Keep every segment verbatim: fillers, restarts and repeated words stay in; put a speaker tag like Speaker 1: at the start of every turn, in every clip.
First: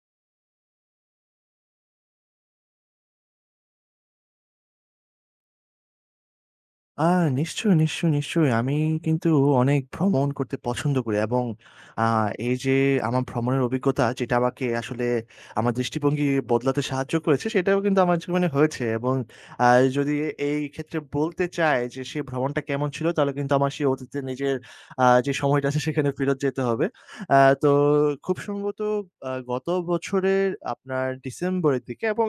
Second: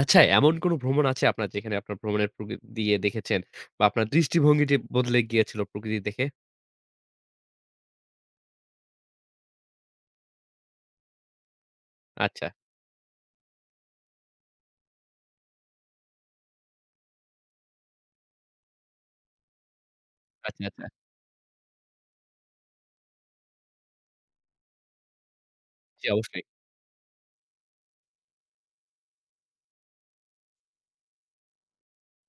Speaker 1: আচ্ছা, এমন কোন ভ্রমণ আছে আপনার যেখানে আপনার ভ্রমণের প্রকৃতি দিয়ে দেখেছেন বা আপনার দৃষ্টিভঙ্গিটি বদলে গিয়েছিল প্রকৃতি দেখে?
Speaker 2: আ নিশ্চয়ই, নিশ্চয়ই, নিশ্চয়ই। আমি কিন্তু অনেক ভ্রমণ করতে পছন্দ করি এবং আ
Speaker 1: আচ্ছা,
Speaker 2: এই যে আমার ভ্রমণের অভিজ্ঞতা যেটা আমাকে আসলে আমার দৃষ্টিভঙ্গি বদলাতে সাহায্য করেছে, সেটাও কিন্তু আমার জীবনে হয়েছে এবং আ যদি এই
Speaker 1: আচ্ছা, আচ্ছা।
Speaker 2: ক্ষেত্রে বলতে চাই যে সেই ভ্রমণটা কেমন ছিল? তাহলে কিন্তু আমার সেই অতীতে নিজের আ যে সময়টা আছে
Speaker 1: জি,
Speaker 2: সেখানে ফেরত
Speaker 1: অবশ্যই।
Speaker 2: যেতে হবে। আ তো খুব সম্ভবত আ গত বছরের আপনার ডিসেম্বরের দিকে এবং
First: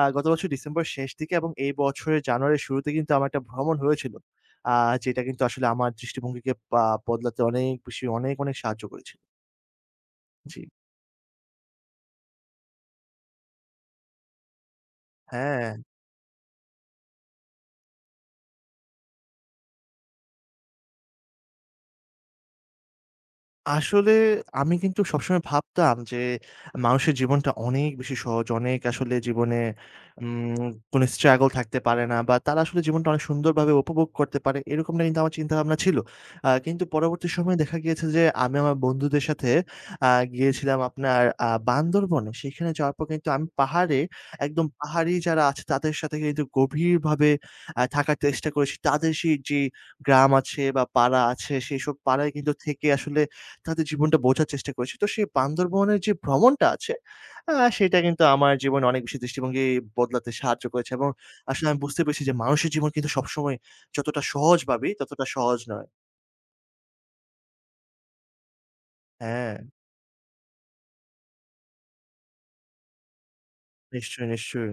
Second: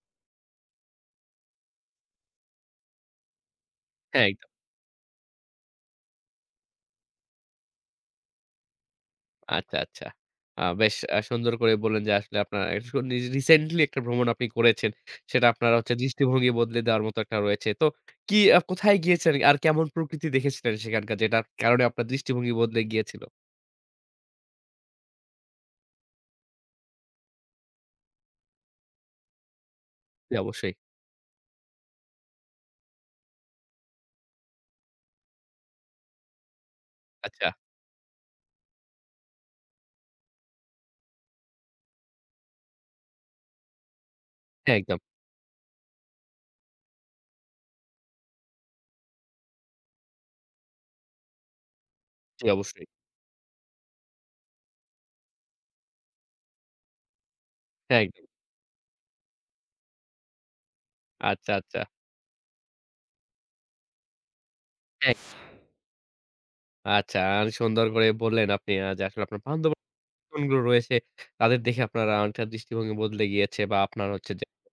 Speaker 2: আ গত বছর ডিসেম্বর শেষ দিকে এবং এই বছরের জানুয়ারির শুরুতে কিন্তু আমার একটা ভ্রমণ হয়েছিল।
Speaker 1: হ্যাঁ, একদম।
Speaker 2: আ যেটা কিন্তু আসলে আমার দৃষ্টিভঙ্গিকে পা বদলাতে অনেক বেশি অনেক, অনেক সাহায্য করেছিল।
Speaker 1: আচ্ছা, আচ্ছা।
Speaker 2: জি।
Speaker 1: আ বেশ আ সুন্দর করে বললেন যে আসলে আপনার এখন রি রিসেন্টলি একটা ভ্রমণ আপনি করেছেন। সেটা
Speaker 2: হ্যাঁ।
Speaker 1: আপনার হচ্ছে দৃষ্টিভঙ্গি বদলে দেওয়ার মতো একটা রয়েছে। তো কি আ কোথায় গিয়েছেন আর কেমন প্রকৃতি দেখেছিলেন সেখানকার যেটার কারণে আপনার দৃষ্টিভঙ্গি বদলে গিয়েছিল?
Speaker 2: আসলে আমি কিন্তু সবসময় ভাবতাম যে মানুষের জীবনটা অনেক বেশি সহজ। অনেক আসলে জীবনে
Speaker 1: জি,
Speaker 2: উম
Speaker 1: অবশ্যই।
Speaker 2: কোনো struggle থাকতে পারে না বা তারা আসলে জীবনটা অনেক সুন্দরভাবে উপভোগ করতে পারে। এরকমটা কিন্তু আমার চিন্তাভাবনা ছিল। আ কিন্তু পরবর্তী
Speaker 1: আচ্ছা।
Speaker 2: সময়ে দেখা গিয়েছে যে আমি আমার বন্ধুদের সাথে আ গিয়েছিলাম আপনার আ বান্দরবনে। সেখানে যাওয়ার পর কিন্তু আমি পাহাড়ে একদম
Speaker 1: হ্যাঁ, একদম।
Speaker 2: পাহাড়ি যারা আছে তাদের সাথে কিন্তু গভীরভাবে আ থাকার চেষ্টা করেছি। তাদের সেই যে গ্রাম আছে বা পাড়া আছে সেসব পাড়ায়
Speaker 1: জি,
Speaker 2: কিন্তু
Speaker 1: অবশ্যই।
Speaker 2: থেকে আসলে তাদের জীবনটা বোঝার চেষ্টা করেছি। তো সেই বান্দরবনের যে ভ্রমণটা আছে, আ সেটা
Speaker 1: হ্যাঁ,
Speaker 2: কিন্তু
Speaker 1: একদম।
Speaker 2: আমার জীবনে অনেক বেশি দৃষ্টিভঙ্গি বদলাতে সাহায্য করেছে এবং
Speaker 1: আচ্ছা,
Speaker 2: আসলে আমি
Speaker 1: আচ্ছা।
Speaker 2: বুঝতে পেরেছি যে মানুষের জীবন কিন্তু সবসময় যতটা সহজ ভাবি
Speaker 1: হ্যাঁ।
Speaker 2: ততটা সহজ নয়।
Speaker 1: আচ্ছা, অনেক সুন্দর করে বললেন আপনি আ যে আসলে আপনার
Speaker 2: হ্যাঁ,
Speaker 1: বান্ধব গুলো রয়েছে, তাদের দেখে আপনার আ অনেকটা দৃষ্টিভঙ্গি বদলে গিয়েছে বা আপনার
Speaker 2: নিশ্চয়ই,
Speaker 1: হচ্ছে যে
Speaker 2: নিশ্চয়ই।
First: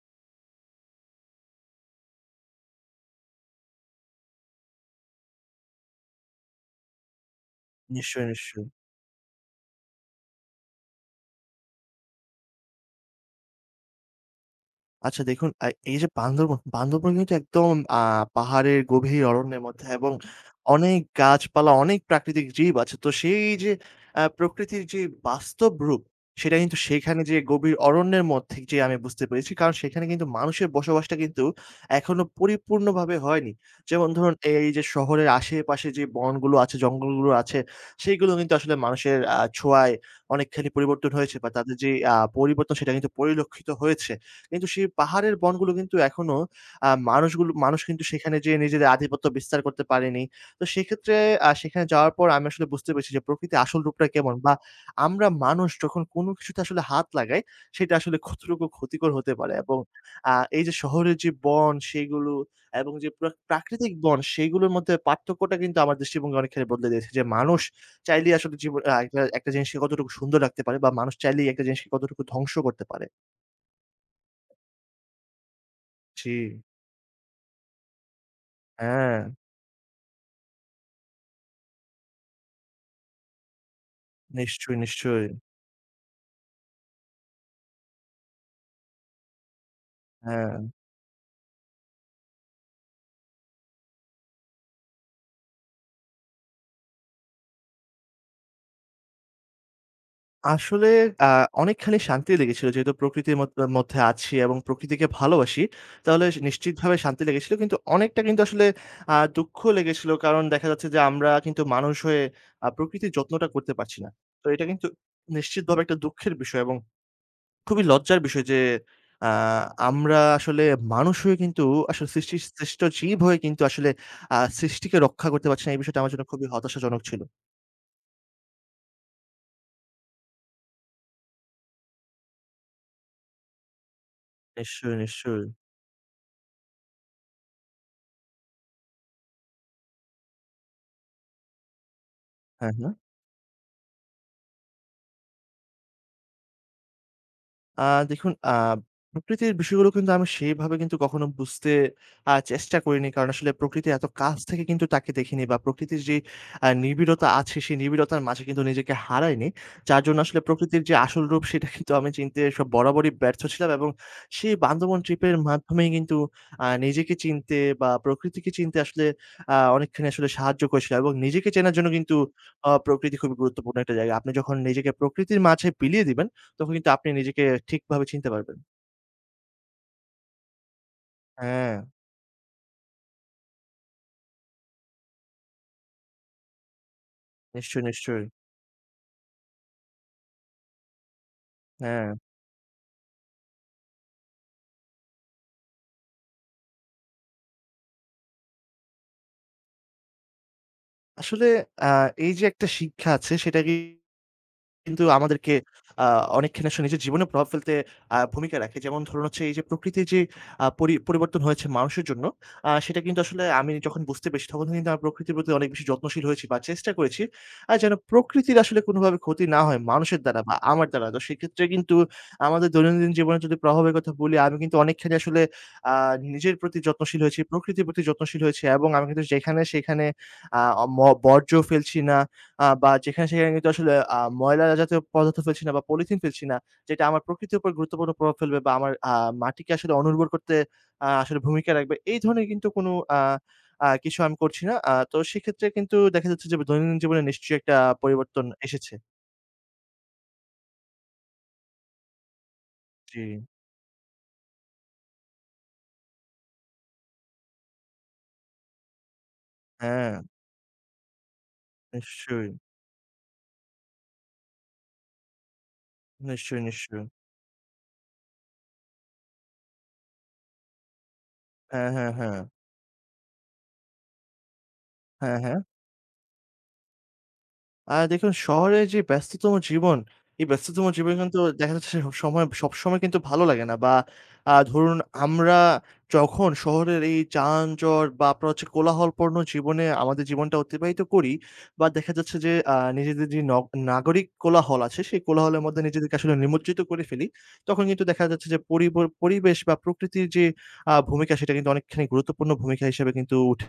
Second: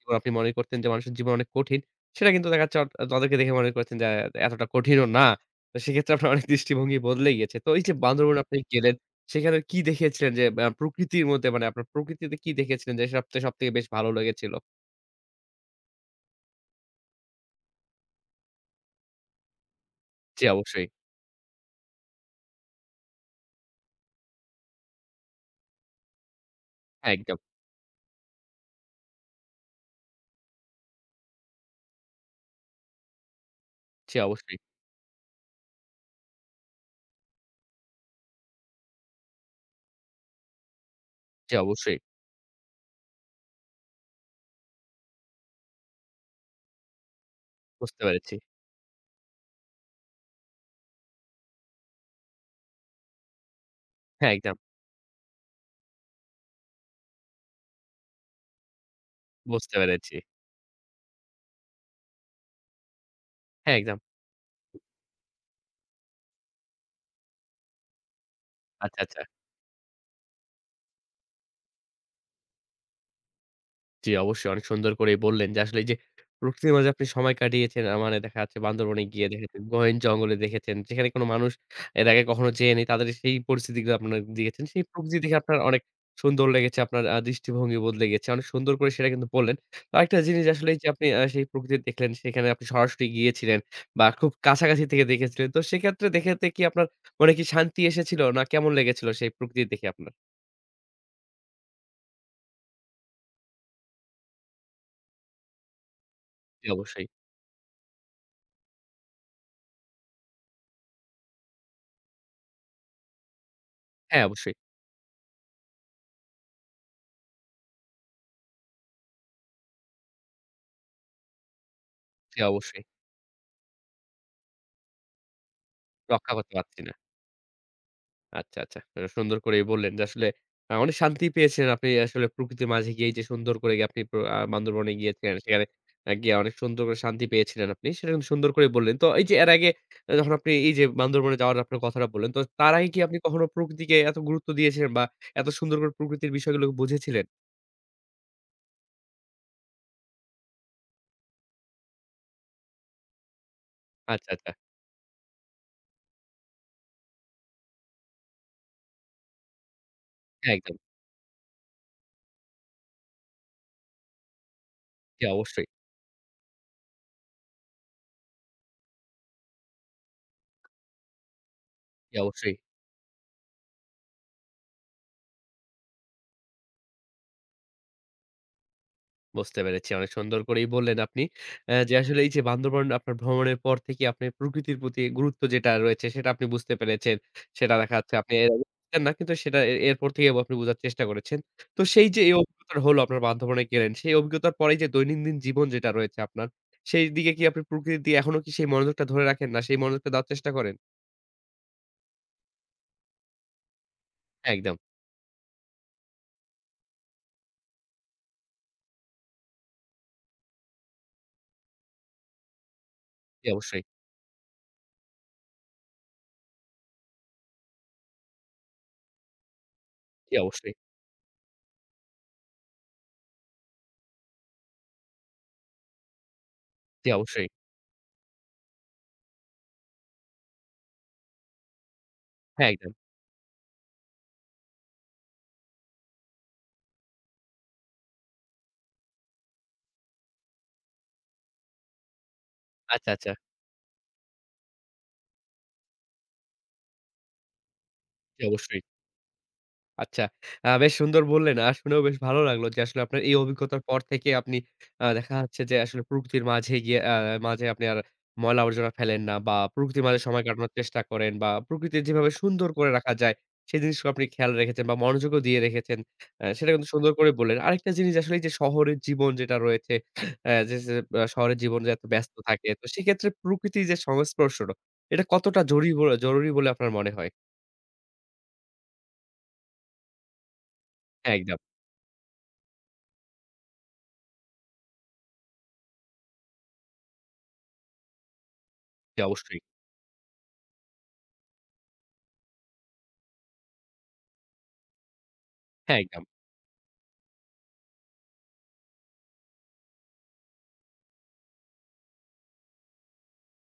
Speaker 1: জীবন আপনি মনে করতেন যে মানুষের জীবন অনেক কঠিন। সেটা কিন্তু দেখা যাচ্ছে অ তাদেরকে দেখে মনে করছেন যে এতটা কঠিনও না। তো সেক্ষেত্রে আপনার অনেক দৃষ্টিভঙ্গি বদলে গিয়েছে। তো এই যে
Speaker 2: নিশ্চয়ই,
Speaker 1: বান্দরবন আপনি
Speaker 2: নিশ্চয়ই।
Speaker 1: গেলেন, সেখানে কি দেখেছিলেন যে আ প্রকৃতির মধ্যে মানে আপনার প্রকৃতিতে কি দেখেছিলেন যে সবথেকে সবথেকে বেশ ভালো লেগেছিল?
Speaker 2: আচ্ছা দেখুন আ এই যে বান্দরবন, বান্দরবন কিন্তু একদম আ পাহাড়ের গভীর অরণ্যের মধ্যে এবং
Speaker 1: জি, অবশ্যই।
Speaker 2: অনেক গাছপালা, অনেক প্রাকৃতিক জীব আছে। তো সেই যে আ প্রকৃতির যে বাস্তব রূপ, সেটা কিন্তু
Speaker 1: হ্যাঁ,
Speaker 2: সেখানে যে
Speaker 1: একদম।
Speaker 2: গভীর অরণ্যের মধ্যে যেয়ে আমি বুঝতে পেরেছি। কারণ সেখানে কিন্তু মানুষের বসবাসটা কিন্তু এখনো পরিপূর্ণভাবে হয়নি। যেমন
Speaker 1: জি,
Speaker 2: ধরুন
Speaker 1: অবশ্যই।
Speaker 2: এই যে শহরের আশেপাশে যে বনগুলো আছে, জঙ্গলগুলো আছে, সেইগুলো কিন্তু আসলে মানুষের আ ছোঁয়ায় অনেকখানি পরিবর্তন হয়েছে বা
Speaker 1: জি,
Speaker 2: তাদের যে
Speaker 1: অবশ্যই।
Speaker 2: আ পরিবর্তন সেটা কিন্তু পরিলক্ষিত হয়েছে। কিন্তু সেই পাহাড়ের বনগুলো কিন্তু এখনো আ মানুষগুলো মানুষ
Speaker 1: বুঝতে
Speaker 2: কিন্তু
Speaker 1: পেরেছি।
Speaker 2: সেখানে যেয়ে নিজেদের আধিপত্য বিস্তার করতে পারেনি। তো সেক্ষেত্রে আ সেখানে যাওয়ার পর আমি আসলে বুঝতে পেরেছি যে প্রকৃতির আসল রূপটা
Speaker 1: হ্যাঁ,
Speaker 2: কেমন বা
Speaker 1: একদম।
Speaker 2: আমরা মানুষ যখন কোনো কিছুতে আসলে হাত লাগাই সেটা আসলে কতটুকু ক্ষতিকর হতে পারে
Speaker 1: বুঝতে
Speaker 2: এবং
Speaker 1: পেরেছি।
Speaker 2: আ এই যে শহরের যে বন সেগুলো এবং যে প্রাক
Speaker 1: হ্যাঁ,
Speaker 2: প্রাকৃতিক
Speaker 1: একদম।
Speaker 2: বন সেগুলোর মধ্যে পার্থক্যটা কিন্তু আমার দৃষ্টিভঙ্গি অনেকখানি বদলে দিয়েছে। যে মানুষ চাইলেই আসলে জীব আ
Speaker 1: আচ্ছা, আচ্ছা।
Speaker 2: একটা একটা জিনিসকে কতটুকু সুন্দর রাখতে পারে বা মানুষ চাইলেই একটা জিনিসকে কতটুকু ধ্বংস করতে পারে।
Speaker 1: জি, অবশ্যই, অনেক সুন্দর করেই বললেন যে আসলে এই যে
Speaker 2: জি।
Speaker 1: প্রকৃতির মাঝে আপনি সময় কাটিয়েছেন। আ মানে দেখা যাচ্ছে বান্দরবনে
Speaker 2: হ্যাঁ,
Speaker 1: গিয়ে দেখেছেন, গহীন জঙ্গলে দেখেছেন। যেখানে কোনো মানুষ এর আগে কখনো যেয়েনি তাদের সেই পরিস্থিতিগুলো আপনারা দেখেছেন।
Speaker 2: নিশ্চয়ই,
Speaker 1: সেই প্রকৃতি
Speaker 2: নিশ্চয়ই।
Speaker 1: দেখে আপনার অনেক সুন্দর লেগেছে। আপনার আ দৃষ্টিভঙ্গি বদলে গেছে। অনেক সুন্দর করে সেটা কিন্তু বললেন। তো আরেকটা জিনিস
Speaker 2: হ্যাঁ,
Speaker 1: আসলে এই যে আপনি আ সেই প্রকৃতি দেখলেন, সেখানে আপনি সরাসরি গিয়েছিলেন বা খুব কাছাকাছি থেকে দেখেছিলেন। তো সেক্ষেত্রে দেখতে কি আপনার মনে কি শান্তি এসেছিল না কেমন লেগেছিল সেই প্রকৃতি দেখে আপনার?
Speaker 2: আসলে আ অনেকখানি শান্তি লেগেছিল যেহেতু প্রকৃতির মত মধ্যে আছি এবং প্রকৃতিকে ভালোবাসি, তাহলে স
Speaker 1: জি,
Speaker 2: নিশ্চিতভাবে
Speaker 1: অবশ্যই।
Speaker 2: শান্তি লেগেছিল। কিন্তু অনেকটা কিন্তু আসলে আ দুঃখ লেগেছিল। কারণ দেখা যাচ্ছে যে আমরা কিন্তু মানুষ হয়ে আ প্রকৃতির যত্নটা করতে পারছি না।
Speaker 1: হ্যাঁ,
Speaker 2: তো
Speaker 1: অবশ্যই।
Speaker 2: এটা কিন্তু নিশ্চিতভাবে একটা দুঃখের বিষয় এবং খুবই লজ্জার বিষয় যে আ আমরা আসলে মানুষ হয়ে কিন্তু আসলে সৃষ্টি
Speaker 1: জি,
Speaker 2: শ্রেষ্ঠ
Speaker 1: অবশ্যই।
Speaker 2: জীব হয়ে কিন্তু আসলে আ সৃষ্টিকে রক্ষা করতে পারছি না। এই বিষয়টা আমার জন্য
Speaker 1: রক্ষা
Speaker 2: খুবই
Speaker 1: করতে পারছি না।
Speaker 2: হতাশাজনক ছিল।
Speaker 1: আচ্ছা, আচ্ছা। আ সুন্দর করেই বললেন যে আসলে আ অনেক শান্তি পেয়েছেন আপনি আসলে প্রকৃতির মাঝে গিয়ে যে সুন্দর করে গিয়ে আপনি প্র আ বান্দরবনে
Speaker 2: নিশ্চয়ই,
Speaker 1: গিয়েছিলেন।
Speaker 2: নিশ্চয়ই।
Speaker 1: সেখানে আ গিয়ে অনেক সুন্দর করে শান্তি পেয়েছিলেন আপনি। সেটা কিন্তু সুন্দর করে বললেন। তো এই যে এর আগে আ যখন আপনি এই যে বান্দরবনে যাওয়ার আপনার কথাটা বললেন, তো তার
Speaker 2: হ্যাঁ,
Speaker 1: আগে
Speaker 2: হ্যাঁ।
Speaker 1: কি আপনি কখনো প্রকৃতিকে এত গুরুত্ব দিয়েছিলেন বা এত সুন্দর করে প্রকৃতির বিষয়গুলোকে বুঝেছিলেন?
Speaker 2: আ দেখুন আ প্রকৃতির বিষয়গুলো কিন্তু আমি সেইভাবে কিন্তু কখনো বুঝতে আ চেষ্টা করিনি। কারণ আসলে প্রকৃতি এত
Speaker 1: আচ্ছা,
Speaker 2: কাছ
Speaker 1: আচ্ছা।
Speaker 2: থেকে কিন্তু তাকে দেখিনি বা প্রকৃতির যে আ নিবিড়তা আছে, সেই নিবিড়তার মাঝে কিন্তু নিজেকে হারাইনি। যার জন্য আসলে
Speaker 1: হ্যাঁ, একদম।
Speaker 2: প্রকৃতির যে আসল রূপ সেটা কিন্তু আমি চিনতে সব বরাবরই ব্যর্থ ছিলাম এবং সেই বান্দরবন
Speaker 1: জি,
Speaker 2: ট্রিপের
Speaker 1: অবশ্যই।
Speaker 2: মাধ্যমেই কিন্তু আ নিজেকে চিনতে বা প্রকৃতিকে চিনতে আসলে আ অনেকখানি আসলে সাহায্য করেছিল এবং নিজেকে চেনার জন্য
Speaker 1: জি,
Speaker 2: কিন্তু
Speaker 1: অবশ্যই।
Speaker 2: আ প্রকৃতি খুবই গুরুত্বপূর্ণ একটা জায়গা। আপনি যখন নিজেকে প্রকৃতির মাঝে বিলিয়ে দিবেন তখন কিন্তু আপনি নিজেকে ঠিকভাবে চিনতে পারবেন।
Speaker 1: বুঝতে পেরেছি। অনেক সুন্দর করেই বললেন আপনি।
Speaker 2: হ্যাঁ,
Speaker 1: অ্যা যে আসলে এই যে বান্দরবন আপনার ভ্রমণের পর থেকে আপনি প্রকৃতির প্রতি গুরুত্ব যেটা রয়েছে সেটা আপনি বুঝতে পেরেছেন। সেটা
Speaker 2: নিশ্চয়ই,
Speaker 1: দেখা যাচ্ছে
Speaker 2: নিশ্চয়ই।
Speaker 1: আপনি এর আগে বুঝতেন না কিন্তু সেটা এ এরপর থেকে আপনি বোঝার চেষ্টা করেছেন। তো সেই
Speaker 2: হ্যাঁ,
Speaker 1: যে এই অভিজ্ঞতাটা হলো আপনার বান্ধবনে গেলেন, সেই অভিজ্ঞতার পরেই যে দৈনন্দিন জীবন যেটা রয়েছে আপনার, সেই দিকে কি আপনি প্রকৃতির দিয়ে এখনো কি সেই মনোযোগটা ধরে রাখেন না সেই মনোযোগটা দেওয়ার চেষ্টা করেন?
Speaker 2: আসলে আ এই যে একটা শিক্ষা আছে সেটা কি
Speaker 1: হ্যাঁ, একদম।
Speaker 2: কিন্তু আমাদেরকে আ অনেকখানি আসলে নিজের জীবনেও প্রভাব ফেলতে আ ভূমিকা রাখে। যেমন ধরুন হচ্ছে এই যে প্রকৃতির যে আ পরি পরিবর্তন হয়েছে মানুষের জন্য, আ সেটা কিন্তু আসলে
Speaker 1: জি
Speaker 2: আমি
Speaker 1: অবশ্যই,
Speaker 2: যখন বুঝতে পেরেছি তখন কিন্তু আমি প্রকৃতির প্রতি অনেক বেশি যত্নশীল হয়েছি বা চেষ্টা করেছি। আ যেন প্রকৃতির আসলে কোনোভাবে ক্ষতি না হয় মানুষের
Speaker 1: জি
Speaker 2: দ্বারা বা
Speaker 1: অবশ্যই,
Speaker 2: আমার দ্বারা। তো সেক্ষেত্রে কিন্তু আমাদের দৈনন্দিন জীবনে যদি প্রভাবের কথা বলি, আমি কিন্তু অনেকখানি আসলে আ নিজের প্রতি
Speaker 1: জি
Speaker 2: যত্নশীল হয়েছি,
Speaker 1: অবশ্যই।
Speaker 2: প্রকৃতির প্রতি যত্নশীল হয়েছি এবং আমি কিন্তু যেখানে সেখানে আ ম বর্জ্য ফেলছি না। আ
Speaker 1: হ্যাঁ,
Speaker 2: বা
Speaker 1: একদম।
Speaker 2: যেখানে সেখানে কিন্তু আসলে আ ময়লা জাতীয় পদার্থ ফেলছি না বা পলিথিন ফেলছি না। যেটা আমার প্রকৃতির উপর গুরুত্বপূর্ণ প্রভাব ফেলবে বা আমার আ মাটিকে আসলে অনুর্বর করতে আ আসলে ভূমিকা রাখবে। এই ধরনের কিন্তু কোনো
Speaker 1: আচ্ছা,
Speaker 2: আ
Speaker 1: আচ্ছা।
Speaker 2: আ কিছু আমি করছি না। আ তো সেক্ষেত্রে কিন্তু দেখা যাচ্ছে যে দৈনন্দিন জীবনে নিশ্চয়ই একটা
Speaker 1: জি
Speaker 2: পরিবর্তন
Speaker 1: অবশ্যই।
Speaker 2: এসেছে।
Speaker 1: আচ্ছা। আ বেশ সুন্দর বললেন। আর শুনেও বেশ ভালো লাগলো যে আসলে আপনার
Speaker 2: জি।
Speaker 1: এই অভিজ্ঞতার পর থেকে আপনি আ দেখা যাচ্ছে যে আসলে প্রকৃতির মাঝে গিয়ে আ মাঝে আপনি আর ময়লা আবর্জনা ফেলেন না বা প্রকৃতির
Speaker 2: হ্যাঁ,
Speaker 1: মাঝে সময় কাটানোর চেষ্টা করেন বা প্রকৃতির যেভাবে
Speaker 2: নিশ্চয়ই,
Speaker 1: সুন্দর করে রাখা যায়, সেই জিনিসগুলো আপনি খেয়াল রেখেছেন বা মনোযোগও দিয়ে রেখেছেন। আ
Speaker 2: নিশ্চয়ই,
Speaker 1: সেটা কিন্তু
Speaker 2: নিশ্চয়ই।
Speaker 1: সুন্দর করে বললেন। আরেকটা জিনিস আসলে এই যে শহরের জীবন যেটা রয়েছে, আ যে যে আ শহরের জীবন
Speaker 2: হ্যাঁ,
Speaker 1: যে এত
Speaker 2: হ্যাঁ,
Speaker 1: ব্যস্ত
Speaker 2: হ্যাঁ।
Speaker 1: থাকে। তো সেক্ষেত্রে প্রকৃতির যে সংস্পর্শটা, এটা
Speaker 2: হ্যাঁ, হ্যাঁ।
Speaker 1: কতটা জরুরি বলে জরুরি বলে আপনার মনে হয়?
Speaker 2: আর দেখুন শহরের যে ব্যস্ততম জীবন, এই ব্যস্ততম জীবনে
Speaker 1: হ্যাঁ,
Speaker 2: কিন্তু
Speaker 1: একদম।
Speaker 2: দেখা যাচ্ছে সব সময় সবসময় কিন্তু ভালো লাগে না। বা আ ধরুন আমরা যখন শহরের এই যানজট বা আপনার হচ্ছে
Speaker 1: জি,
Speaker 2: কোলাহলপূর্ণ
Speaker 1: অবশ্যই।
Speaker 2: জীবনে আমাদের জীবনটা অতিবাহিত করি বা দেখা যাচ্ছে যে আ নিজেদের যে ন নাগরিক কোলাহল আছে সেই কোলাহলের মধ্যে
Speaker 1: হ্যাঁ,
Speaker 2: নিজেদেরকে
Speaker 1: একদম।
Speaker 2: আসলে নিমজ্জিত করে ফেলি। তখন কিন্তু দেখা যাচ্ছে যে পরিব পরিবেশ বা প্রকৃতির যে আ ভূমিকা সেটা কিন্তু অনেকখানি গুরুত্বপূর্ণ ভূমিকা হিসেবে কিন্তু উঠে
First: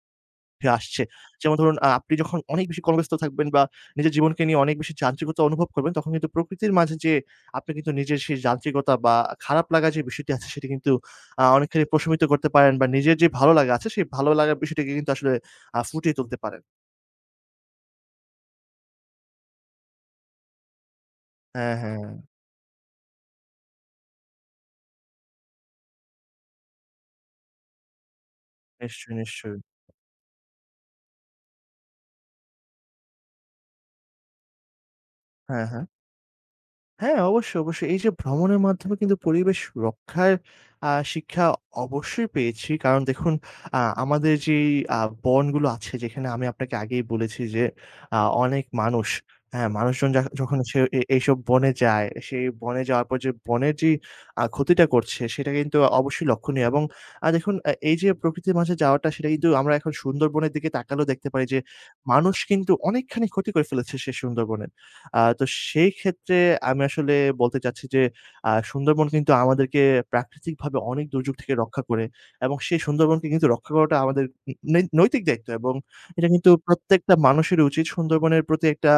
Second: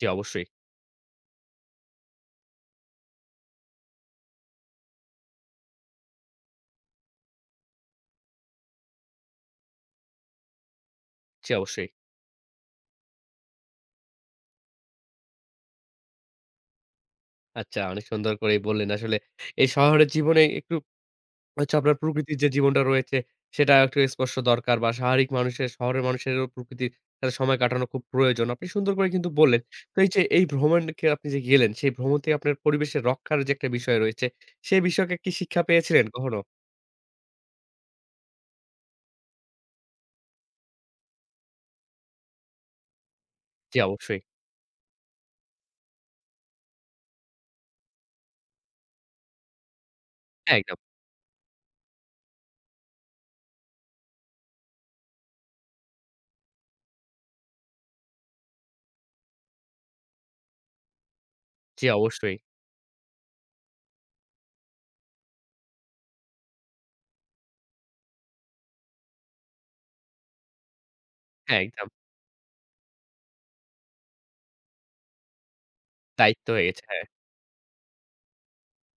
Speaker 1: জি, অবশ্যই,
Speaker 2: আসছে। যেমন ধরুন আ আপনি যখন অনেক বেশি কর্মব্যস্ত থাকবেন বা নিজের জীবনকে নিয়ে অনেক বেশি যান্ত্রিকতা অনুভব করবেন, তখন কিন্তু প্রকৃতির মাঝে যে আপনি কিন্তু নিজের সেই যান্ত্রিকতা বা খারাপ লাগা যে বিষয়টি আছে সেটি কিন্তু আ
Speaker 1: জি,
Speaker 2: অনেকখানি
Speaker 1: অবশ্যই।
Speaker 2: প্রশমিত করতে পারেন বা নিজের যে ভালো লাগা আছে সেই ভালো লাগার বিষয়টিকে কিন্তু আসলে আ ফুটিয়ে তুলতে পারেন।
Speaker 1: আচ্ছা, অনেক সুন্দর করেই বললেন আসলে এই শহরের জীবনে একটু
Speaker 2: হ্যাঁ,
Speaker 1: হচ্ছে আপনার
Speaker 2: হ্যাঁ।
Speaker 1: প্রকৃতির যে জীবনটা রয়েছে সেটা একটু স্পর্শ দরকার বা স্বাভাবিক মানুষের শহরের মানুষেরও প্রকৃতির সাথে সময় কাটানো খুব প্রয়োজন। আপনি সুন্দর করে
Speaker 2: নিশ্চয়ই,
Speaker 1: কিন্তু
Speaker 2: নিশ্চয়ই।
Speaker 1: বললেন। তো এই যে এই ভ্রমণকে আপনি যে গেলেন সেই ভ্রমণ থেকে আপনার পরিবেশের রক্ষার যে একটা বিষয় রয়েছে সেই বিষয়কে কি শিক্ষা
Speaker 2: হ্যাঁ, হ্যাঁ।
Speaker 1: পেয়েছিলেন কখনো?
Speaker 2: হ্যাঁ, অবশ্যই, অবশ্যই। এই যে ভ্রমণের মাধ্যমে কিন্তু পরিবেশ রক্ষার আ শিক্ষা অবশ্যই পেয়েছি। কারণ দেখুন
Speaker 1: জি,
Speaker 2: আ
Speaker 1: অবশ্যই।
Speaker 2: আমাদের যেই আ বনগুলো আছে যেখানে আমি আপনাকে আগেই বলেছি যে আ অনেক মানুষ, হ্যাঁ, মানুষজন যা যখন
Speaker 1: হ্যাঁ, একদম।
Speaker 2: হচ্ছে এ এইসব বনে যায়, সেই বনে যাওয়ার পর যে বনের যে আ ক্ষতিটা করছে সেটা কিন্তু অবশ্যই লক্ষণীয় এবং আ দেখুন আ এই যে প্রকৃতির মাঝে যাওয়াটা সেটা কিন্তু আমরা এখন সুন্দরবনের দিকে তাকালেও দেখতে পারি যে
Speaker 1: জি, অবশ্যই।
Speaker 2: মানুষ কিন্তু অনেকখানি ক্ষতি করে ফেলেছে সেই সুন্দরবনের। আ তো সেই ক্ষেত্রে আমি আসলে বলতে চাচ্ছি যে আ সুন্দরবন কিন্তু আমাদেরকে প্রাকৃতিকভাবে অনেক দুর্যোগ থেকে
Speaker 1: হ্যাঁ,
Speaker 2: রক্ষা
Speaker 1: একদম।
Speaker 2: করে এবং সেই সুন্দরবনকে কিন্তু রক্ষা করাটা আমাদের ন নৈ নৈতিক দায়িত্ব এবং এটা
Speaker 1: দায়িত্ব
Speaker 2: কিন্তু
Speaker 1: হয়ে গেছে। হ্যাঁ,
Speaker 2: প্রত্যেকটা মানুষেরই উচিত সুন্দরবনের প্রতি একটা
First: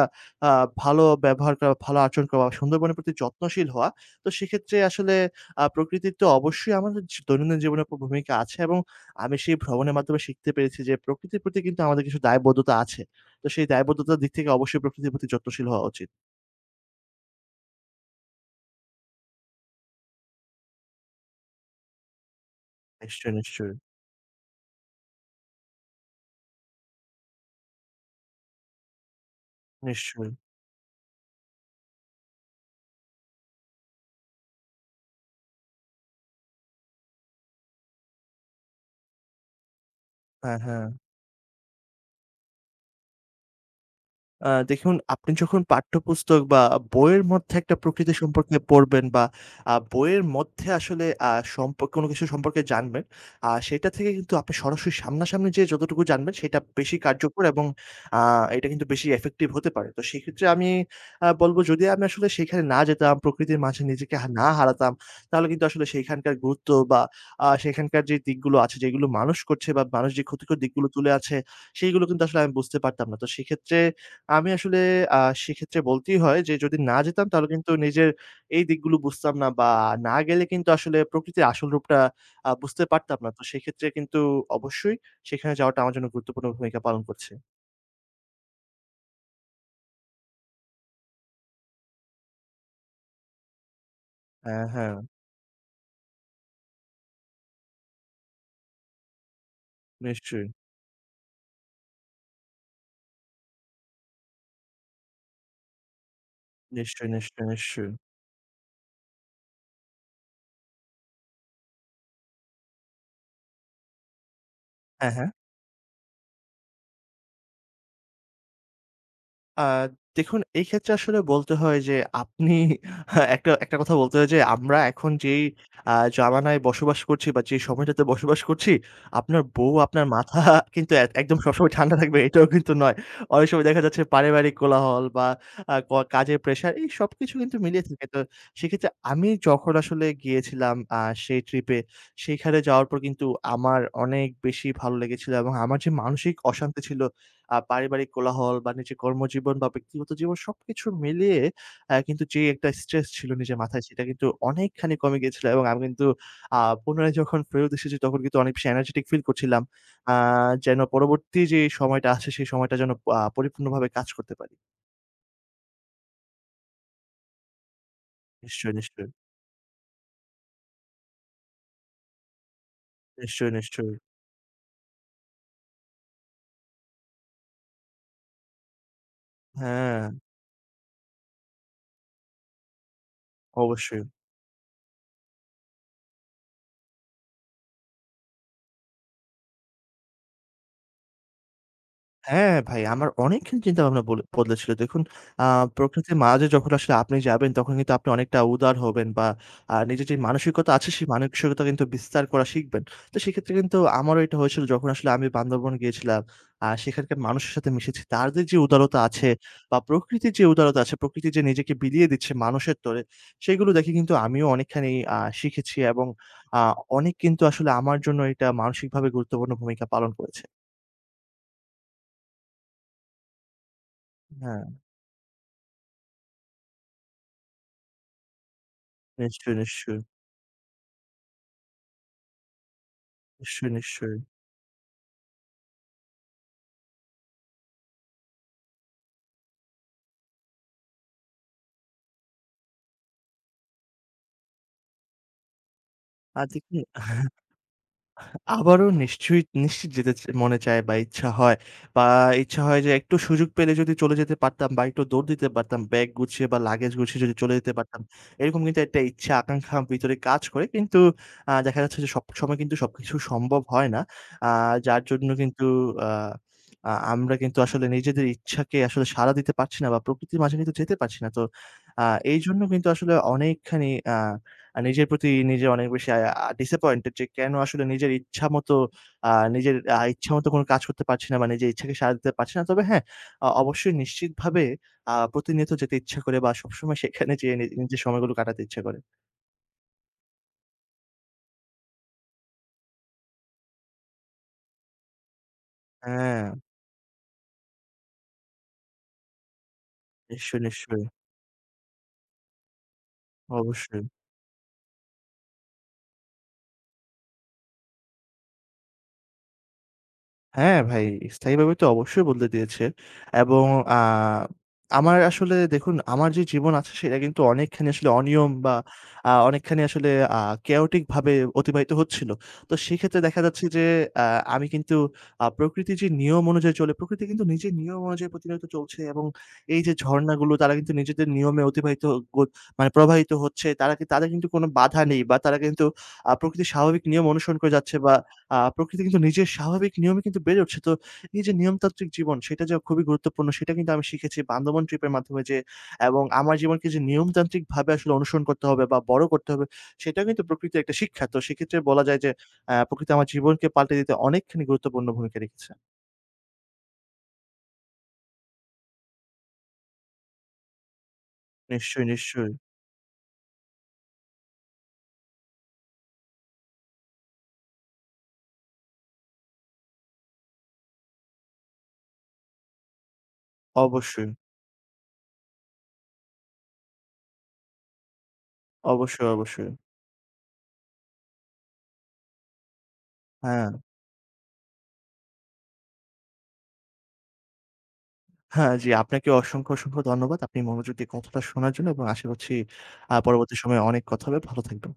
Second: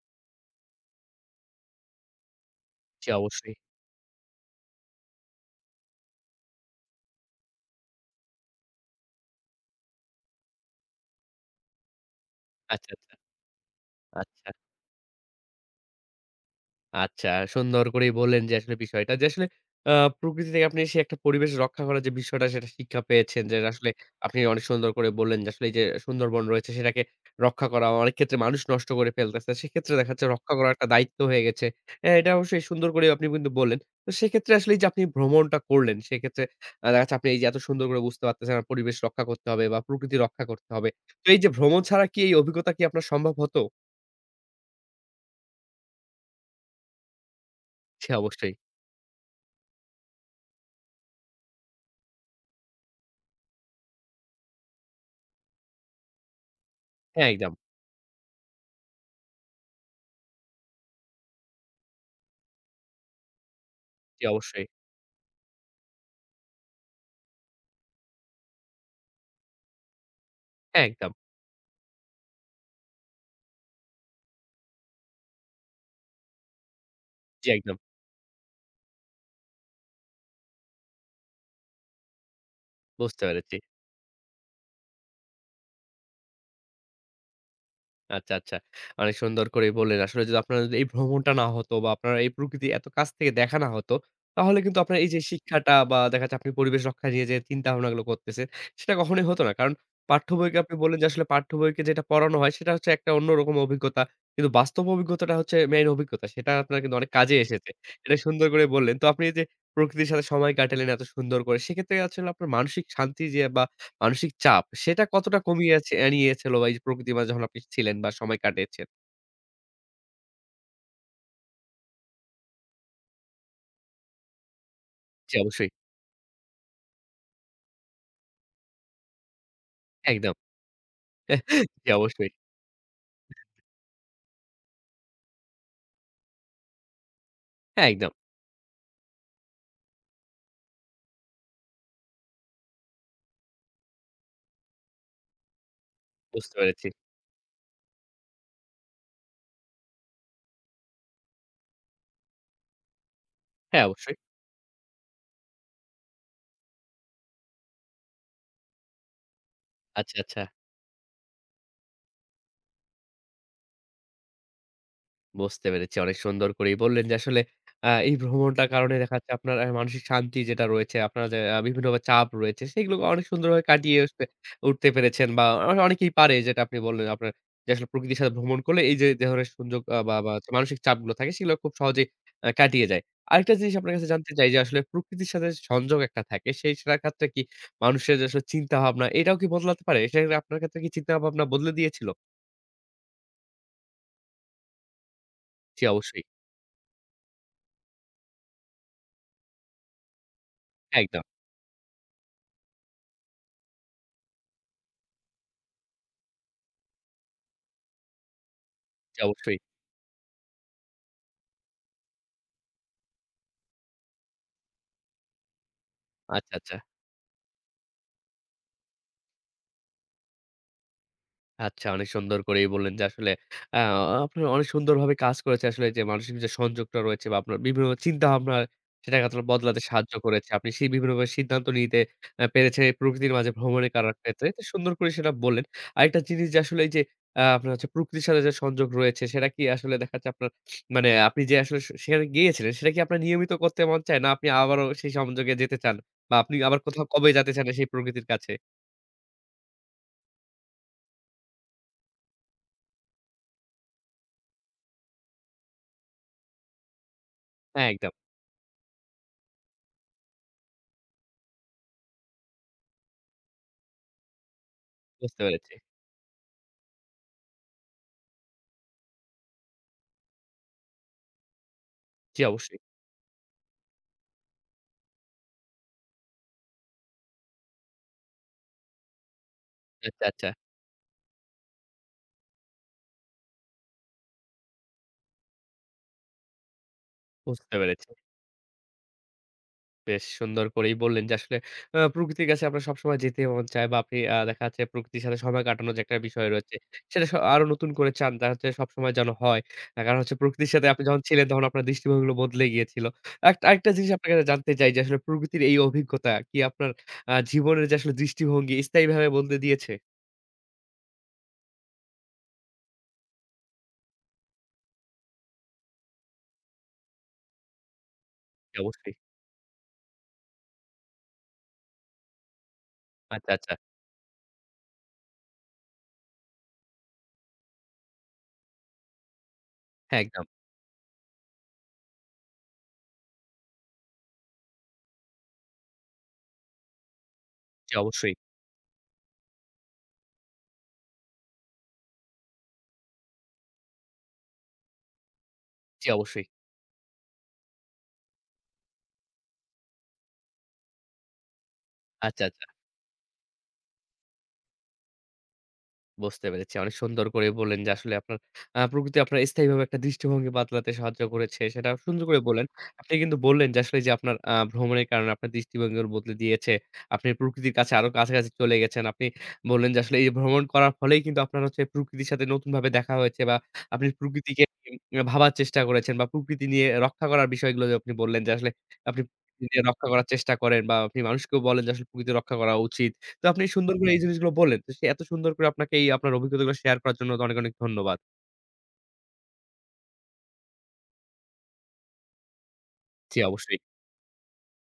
Speaker 2: আ ভালো ব্যবহার করা, ভালো আচরণ করা, সুন্দরবনের
Speaker 1: জি,
Speaker 2: প্রতি
Speaker 1: অবশ্যই।
Speaker 2: যত্নশীল হওয়া। তো সেক্ষেত্রে আসলে আ প্রকৃতির তো অবশ্যই আমাদের জ দৈনন্দিন জীবনের উপর ভূমিকা আছে এবং আমি সেই ভ্রমণের মাধ্যমে শিখতে পেরেছি যে প্রকৃতির প্রতি কিন্তু আমাদের কিছু দায়বদ্ধতা
Speaker 1: আচ্ছা,
Speaker 2: আছে।
Speaker 1: আচ্ছা,
Speaker 2: তো সেই দায়বদ্ধতার দিক থেকে
Speaker 1: আচ্ছা।
Speaker 2: অবশ্যই প্রকৃতির প্রতি যত্নশীল হওয়া উচিত।
Speaker 1: আচ্ছা, সুন্দর করেই বললেন যে আসলে বিষয়টা যে আসলে আ প্রকৃতি থেকে আপনি এসে একটা পরিবেশ রক্ষা করার যে বিষয়টা সেটা শিক্ষা
Speaker 2: নিশ্চয়ই,
Speaker 1: পেয়েছেন। যে
Speaker 2: নিশ্চয়ই,
Speaker 1: আসলে আপনি অনেক সুন্দর করে বললেন যে আসলে এই যে সুন্দরবন রয়েছে সেটাকে রক্ষা করা অনেক ক্ষেত্রে মানুষ নষ্ট করে ফেলতেছে। সেক্ষেত্রে দেখা যাচ্ছে
Speaker 2: নিশ্চয়ই।
Speaker 1: রক্ষা করার একটা দায়িত্ব হয়ে গেছে। হ্যাঁ, এটা অবশ্যই সুন্দর করে আপনি কিন্তু বললেন। তো সেক্ষেত্রে আসলে এই যে আপনি ভ্রমণটা করলেন সেক্ষেত্রে আ দেখা যাচ্ছে আপনি এই যে এত সুন্দর করে বুঝতে পারতেছেন আর পরিবেশ রক্ষা করতে হবে বা প্রকৃতি রক্ষা
Speaker 2: হ্যাঁ,
Speaker 1: করতে
Speaker 2: হ্যাঁ।
Speaker 1: হবে। তো এই যে ভ্রমণ ছাড়া কি এই অভিজ্ঞতা কি আপনার সম্ভব হতো?
Speaker 2: আ দেখুন আপনি যখন পাঠ্যপুস্তক বা বইয়ের মধ্যে একটা
Speaker 1: জি
Speaker 2: প্রকৃতি
Speaker 1: অবশ্যই।
Speaker 2: সম্পর্কে পড়বেন বা আ বইয়ের মধ্যে আসলে আ সম্পর্ক কোনো কিছু সম্পর্কে জানবেন, আ সেটা থেকে কিন্তু আপনি সরাসরি সামনাসামনি যেয়ে যতটুকু জানবেন সেটা বেশি
Speaker 1: হ্যাঁ,
Speaker 2: কার্যকর
Speaker 1: একদম।
Speaker 2: এবং আ এটা কিন্তু বেশি effective হতে পারে। তো সেক্ষেত্রে আমি আ বলব যদি আমি আসলে সেখানে না যেতাম, প্রকৃতির মাঝে নিজেকে
Speaker 1: জি
Speaker 2: হা না
Speaker 1: অবশ্যই।
Speaker 2: হারাতাম, তাহলে কিন্তু আসলে সেইখানকার গুরুত্ব বা আ সেখানকার যে দিকগুলো আছে, যেগুলো মানুষ করছে বা মানুষ যে ক্ষতিকর
Speaker 1: হ্যাঁ,
Speaker 2: দিকগুলো
Speaker 1: একদম।
Speaker 2: তুলে আছে, সেইগুলো কিন্তু আসলে আমি বুঝতে পারতাম না। তো সেক্ষেত্রে আমি আসলে আ সেক্ষেত্রে বলতেই হয় যে যদি না যেতাম
Speaker 1: জি,
Speaker 2: তাহলে কিন্তু
Speaker 1: একদম।
Speaker 2: নিজের এই দিকগুলো বুঝতাম না বা না গেলে কিন্তু আসলে প্রকৃতির আসল রূপটা আ বুঝতে পারতাম
Speaker 1: বুঝতে
Speaker 2: না। তো
Speaker 1: পেরেছি।
Speaker 2: সেক্ষেত্রে কিন্তু অবশ্যই সেখানে যাওয়াটা আমার জন্য গুরুত্বপূর্ণ ভূমিকা পালন করছে।
Speaker 1: আচ্ছা, আচ্ছা। অনেক সুন্দর করেই বললেন। আসলে যদি আপনার যদি এই ভ্রমণটা না হতো বা আপনার এই প্রকৃতি এত কাছ থেকে দেখা না হতো, তাহলে
Speaker 2: হ্যাঁ,
Speaker 1: কিন্তু
Speaker 2: হ্যাঁ।
Speaker 1: আপনার এই যে শিক্ষাটা বা দেখা যাচ্ছে আপনি পরিবেশ রক্ষা নিয়ে যে চিন্তাভাবনাগুলো করতেছেন, সেটা কখনোই হতো না। কারণ পাঠ্য
Speaker 2: নিশ্চয়ই,
Speaker 1: বইকে আপনি বললেন যে আসলে পাঠ্য বইকে যেটা পড়ানো হয় সেটা হচ্ছে একটা অন্যরকম অভিজ্ঞতা। কিন্তু বাস্তব অভিজ্ঞতাটা হচ্ছে মেইন অভিজ্ঞতা। সেটা আপনার কিন্তু অনেক
Speaker 2: নিশ্চয়ই,
Speaker 1: কাজে
Speaker 2: নিশ্চয়ই,
Speaker 1: এসেছে।
Speaker 2: নিশ্চয়ই।
Speaker 1: এটা সুন্দর করে বললেন। তো আপনি এই যে প্রকৃতির সাথে সময় কাটালেন এত সুন্দর করে। সেক্ষেত্রে আসলে আপনার মানসিক শান্তি যে বা মানসিক চাপ সেটা
Speaker 2: হ্যাঁ, হ্যাঁ।
Speaker 1: কতটা কমিয়ে আছে আ নিয়েছিল বা এই যে প্রকৃতির মাঝে যখন আপনি ছিলেন বা সময় কাটিয়েছেন?
Speaker 2: আ দেখুন এই ক্ষেত্রে আসলে বলতে হয় যে আপনি একটা একটা কথা বলতে হয় যে আমরা এখন
Speaker 1: জি
Speaker 2: যেই
Speaker 1: অবশ্যই।
Speaker 2: আ জামানায় বসবাস করছি বা যে সময়টাতে বসবাস করছি, আপনার বউ আপনার
Speaker 1: একদম।
Speaker 2: মাথা কিন্তু এক একদম সবসময়
Speaker 1: জি
Speaker 2: ঠান্ডা থাকবে
Speaker 1: অবশ্যই।
Speaker 2: এটাও কিন্তু নয়। অনেক সময় দেখা যাচ্ছে পারিবারিক কোলাহল বা আ ক কাজের প্রেশার এই সবকিছু কিন্তু মিলিয়ে
Speaker 1: হ্যাঁ,
Speaker 2: থাকে।
Speaker 1: একদম।
Speaker 2: তো সেক্ষেত্রে আমি যখন আসলে গিয়েছিলাম আ সেই ট্রিপে সেইখানে যাওয়ার পর কিন্তু আমার অনেক বেশি ভালো লেগেছিল এবং আমার যে মানসিক
Speaker 1: বুঝতে
Speaker 2: অশান্তি
Speaker 1: পেরেছি।
Speaker 2: ছিল আ পারিবারিক কোলাহল বা নিজের কর্মজীবন বা ব্যক্তিগত জীবন সবকিছু মিলিয়ে অ্যা কিন্তু যে একটা স্ট্রেস ছিল নিজের
Speaker 1: হ্যাঁ,
Speaker 2: মাথায় সেটা
Speaker 1: অবশ্যই।
Speaker 2: কিন্তু অনেকখানি কমে গিয়েছিল এবং আমি কিন্তু আ পুনরায় যখন ফেরত এসেছি তখন কিন্তু অনেক বেশি এনার্জেটিক ফিল করছিলাম। আ
Speaker 1: আচ্ছা, আচ্ছা।
Speaker 2: যেন পরবর্তী যে সময়টা আছে সেই সময়টা যেন আ পরিপূর্ণভাবে কাজ করতে পারি।
Speaker 1: বুঝতে পেরেছি। অনেক সুন্দর করেই বললেন যে আসলে আ এই ভ্রমণটার
Speaker 2: নিশ্চয়ই,
Speaker 1: কারণে
Speaker 2: নিশ্চয়ই।
Speaker 1: দেখা যাচ্ছে আপনার আ মানসিক শান্তি যেটা রয়েছে, আপনার যে আ বিভিন্ন চাপ রয়েছে সেগুলোকে অনেক
Speaker 2: নিশ্চয়ই,
Speaker 1: সুন্দরভাবে
Speaker 2: নিশ্চয়ই।
Speaker 1: কাটিয়ে উঠতে উঠতে পেরেছেন বা অ অনেকেই পারে যেটা আপনি বললেন আপনার যে আসলে প্রকৃতির সাথে ভ্রমণ করলে এই যে ধরনের সংযোগ আ
Speaker 2: হ্যাঁ,
Speaker 1: বা বা হচ্ছে মানসিক চাপগুলো থাকে সেগুলো খুব সহজেই আ কাটিয়ে যায়। আরেকটা জিনিস আপনার
Speaker 2: অবশ্যই।
Speaker 1: কাছে জানতে চাই যে আসলে প্রকৃতির সাথে সংযোগ একটা থাকে সেই সেটার ক্ষেত্রে কি মানুষের যে আসলে চিন্তাভাবনা এটাও কি বদলাতে পারে? সেটা আপনার ক্ষেত্রে কি চিন্তাভাবনা বদলে দিয়েছিল?
Speaker 2: হ্যাঁ, ভাই আমার অনেকখানি চিন্তাভাবনা বল বদলেছিল। দেখুন আ
Speaker 1: জি
Speaker 2: প্রকৃতির
Speaker 1: অবশ্যই।
Speaker 2: মাঝে যখন আসলে আপনি যাবেন তখন কিন্তু আপনি অনেকটা উদার হবেন বা আ নিজের যে মানসিকতা আছে সেই
Speaker 1: একদম।
Speaker 2: মানসিকতা কিন্তু বিস্তার করা শিখবেন। তো সেক্ষেত্রে কিন্তু আমারও এটা হয়েছিল যখন আসলে আমি বান্দরবন গিয়েছিলাম। আর সেখানকার মানুষের সাথে মিশেছি। তাদের যে উদারতা
Speaker 1: জি
Speaker 2: আছে
Speaker 1: অবশ্যই।
Speaker 2: বা প্রকৃতির যে উদারতা আছে, প্রকৃতি যে নিজেকে বিলিয়ে দিচ্ছে মানুষের তরে, সেগুলো দেখে কিন্তু আমিও অনেকখানি আ শিখেছি এবং
Speaker 1: আচ্ছা,
Speaker 2: আ
Speaker 1: আচ্ছা।
Speaker 2: অনেক কিন্তু আসলে আমার জন্য এটা মানসিকভাবে গুরুত্বপূর্ণ ভূমিকা পালন করেছে।
Speaker 1: আচ্ছা, অনেক সুন্দর করেই বললেন যে আসলে আ আপনি
Speaker 2: হ্যাঁ,
Speaker 1: অনেক সুন্দরভাবে কাজ করেছে আসলে যে মানসিক যে সংযোগটা রয়েছে বা আপনার বিভিন্ন চিন্তাভাবনা সেটাকে আসলে
Speaker 2: নিশ্চয়ই,
Speaker 1: বদলাতে
Speaker 2: নিশ্চয়ই।
Speaker 1: সাহায্য করেছে। আপনি সেই বিভিন্নভাবে সিদ্ধান্ত নিতে আ পেরেছে প্রকৃতির মাঝে
Speaker 2: নিশ্চয়ই,
Speaker 1: ভ্রমণে করার
Speaker 2: নিশ্চয়ই।
Speaker 1: ক্ষেত্রে। তো সুন্দর করে সেটা বললেন। আরেকটা জিনিস যে আসলে এই যে আ আপনার হচ্ছে প্রকৃতির সাথে যে সংযোগ রয়েছে সেটা কি আসলে দেখা যাচ্ছে আপনার মানে আপনি যে আসলে সে সেখানে গিয়েছিলেন সেটা কি আপনার নিয়মিত করতে মন চায়? না আপনি আবারও সেই সংযোগে যেতে চান? বা
Speaker 2: আর
Speaker 1: আপনি
Speaker 2: দেখুন
Speaker 1: আবার কোথাও কবে যেতে চান সেই প্রকৃতির কাছে?
Speaker 2: আবারও নিশ্চয়ই নিশ্চিত যেতে চা মনে চায় বা ইচ্ছা হয় বা ইচ্ছা হয় যে একটু সুযোগ পেলে যদি চলে যেতে পারতাম বা একটু দৌড় দিতে পারতাম ব্যাগ গুছিয়ে বা লাগেজ গুছিয়ে যদি চলে যেতে
Speaker 1: হ্যাঁ,
Speaker 2: পারতাম।
Speaker 1: একদম।
Speaker 2: এরকম কিন্তু একটা ইচ্ছা আকাঙ্খা ভিতরে কাজ করে। কিন্তু আ দেখা যাচ্ছে যে সবসময় কিন্তু সবকিছু সম্ভব হয় না। আ যার জন্য
Speaker 1: বুঝতে
Speaker 2: কিন্তু
Speaker 1: পেরেছি।
Speaker 2: আ আ আমরা কিন্তু আসলে নিজেদের ইচ্ছাকে আসলে সাড়া দিতে পারছি না বা প্রকৃতির মাঝে কিন্তু যেতে পারছি না। তো আ
Speaker 1: জি,
Speaker 2: এইজন্য
Speaker 1: অবশ্যই।
Speaker 2: কিন্তু আসলে অনেকখানি আ আ নিজের প্রতি নিজে অনেক বেশি আ ডিসঅ্যাপয়েন্টেড যে কেন আসলে নিজের ইচ্ছামতো আ নিজের আ
Speaker 1: আচ্ছা, আচ্ছা।
Speaker 2: ইচ্ছামতো কোনো কাজ করতে পারছি না বা নিজের ইচ্ছাকে সাড়া দিতে পারছি না। তবে হ্যাঁ, আ অবশ্যই নিশ্চিতভাবে আ প্রতিনিয়ত যেতে ইচ্ছা করে বা সবসময় সেখানে যেয়ে নি
Speaker 1: বুঝতে
Speaker 2: নিজের
Speaker 1: পেরেছি।
Speaker 2: সময়গুলো কাটাতে ইচ্ছা করে।
Speaker 1: বেশ সুন্দর করেই বললেন যে আসলে আ প্রকৃতির কাছে আপনার সবসময় যেতে মন চায় বা আপনি আ দেখা যাচ্ছে প্রকৃতির সাথে সময় কাটানোর যে একটা
Speaker 2: হ্যাঁ,
Speaker 1: বিষয় রয়েছে, সেটা স আরো নতুন করে চান। দেখা যাচ্ছে সবসময় যেন হয়। আ কারণ হচ্ছে
Speaker 2: নিশ্চয়ই,
Speaker 1: প্রকৃতির সাথে আপনি
Speaker 2: নিশ্চয়ই।
Speaker 1: যখন ছিলেন তখন আপনার দৃষ্টিভঙ্গিগুলো বদলে গিয়েছিল। একটা আরেকটা
Speaker 2: অবশ্যই।
Speaker 1: জিনিস আপনার কাছে জানতে চাই যে আসলে প্রকৃতির এই অভিজ্ঞতা কি আপনার আ জীবনের যে আসলে দৃষ্টিভঙ্গি স্থায়ীভাবে বদলে দিয়েছে?
Speaker 2: হ্যাঁ ভাই, স্থায়ীভাবে তো অবশ্যই বদলে দিয়েছে। এবং আ আমার আসলে দেখুন আমার যে জীবন আছে সেটা কিন্তু অনেকখানি আসলে অনিয়ম বা
Speaker 1: জি, অবশ্যই।
Speaker 2: আ অনেকখানি আসলে আ chaotic ভাবে অতিবাহিত হচ্ছিল। তো সেক্ষেত্রে দেখা
Speaker 1: আচ্ছা,
Speaker 2: যাচ্ছে
Speaker 1: আচ্ছা।
Speaker 2: যে আ আমি কিন্তু আ প্রকৃতির যে নিয়ম অনুযায়ী চলে, প্রকৃতি কিন্তু নিজের নিয়ম অনুযায়ী প্রতিনিয়ত চলছে এবং এই যে
Speaker 1: হ্যাঁ, একদম।
Speaker 2: ঝরনাগুলো তারা কিন্তু নিজেদের নিয়মে অতিবাহিত গ মানে প্রবাহিত হচ্ছে। তারা কি তাদের কিন্তু কোনো বাধা নেই বা তারা কিন্তু আ প্রকৃতির স্বাভাবিক নিয়ম অনুসরণ করে
Speaker 1: জি,
Speaker 2: যাচ্ছে বা
Speaker 1: অবশ্যই।
Speaker 2: আ প্রকৃতি কিন্তু নিজের স্বাভাবিক নিয়মে কিন্তু বেড়ে উঠছে। তো এই যে নিয়মতান্ত্রিক জীবন সেটা যে খুবই গুরুত্বপূর্ণ সেটা কিন্তু আমি শিখেছি বান্দরবন ট্রিপ এর মাধ্যমে যে
Speaker 1: জি,
Speaker 2: এবং
Speaker 1: অবশ্যই।
Speaker 2: আমার জীবনকে যে নিয়মতান্ত্রিকভাবে আসলে অনুসরণ করতে হবে বা বড় করতে হবে সেটাও কিন্তু প্রকৃতির একটা শিক্ষা। তো সেক্ষেত্রে বলা যায় যে
Speaker 1: আচ্ছা, আচ্ছা।
Speaker 2: আ প্রকৃতি আমার জীবনকে পাল্টে দিতে অনেকখানি গুরুত্বপূর্ণ ভূমিকা রেখেছে।
Speaker 1: বুঝতে পেরেছি। অনেক সুন্দর করে বললেন যে আসলে আপনার আ প্রকৃতি আপনার স্থায়ীভাবে একটা দৃষ্টিভঙ্গি বদলাতে সাহায্য করেছে। সেটা
Speaker 2: নিশ্চয়ই,
Speaker 1: সুন্দর করে
Speaker 2: নিশ্চয়ই।
Speaker 1: বললেন। আপনি কিন্তু বললেন যে আসলে যে আপনার আ ভ্রমণের কারণে আপনার দৃষ্টিভঙ্গি বদলে দিয়েছে। আপনি প্রকৃতির কাছে আরো কাছাকাছি চলে গেছেন। আপনি বললেন যে আসলে এই ভ্রমণ করার ফলেই কিন্তু আপনার হচ্ছে প্রকৃতির সাথে নতুনভাবে দেখা হয়েছে বা আপনি
Speaker 2: অবশ্যই,
Speaker 1: প্রকৃতিকে উম ভাবার চেষ্টা করেছেন বা প্রকৃতি নিয়ে রক্ষা করার বিষয়গুলো যে আপনি বললেন যে আসলে আপনি
Speaker 2: অবশ্যই,
Speaker 1: প্রকৃতি
Speaker 2: অবশ্যই।
Speaker 1: নিয়ে রক্ষা করার চেষ্টা করেন বা আপনি মানুষকেও বলেন যে আসলে প্রকৃতি রক্ষা করা উচিত। তো আপনি
Speaker 2: হ্যাঁ,
Speaker 1: সুন্দর করে এই জিনিসগুলো বললেন। তো সে এত সুন্দর করে আপনাকে এই আপনার অভিজ্ঞতাগুলো শেয়ার করার জন্য অনেক, অনেক ধন্যবাদ।
Speaker 2: হ্যাঁ, জি আপনাকে অসংখ্য, অসংখ্য ধন্যবাদ। আপনি মনোযোগ দিয়ে কথাটা শোনার জন্য এবং আশা করছি আ
Speaker 1: জি,
Speaker 2: পরবর্তী
Speaker 1: অবশ্যই।
Speaker 2: সময়ে অনেক কথা হবে। ভালো থাকবেন।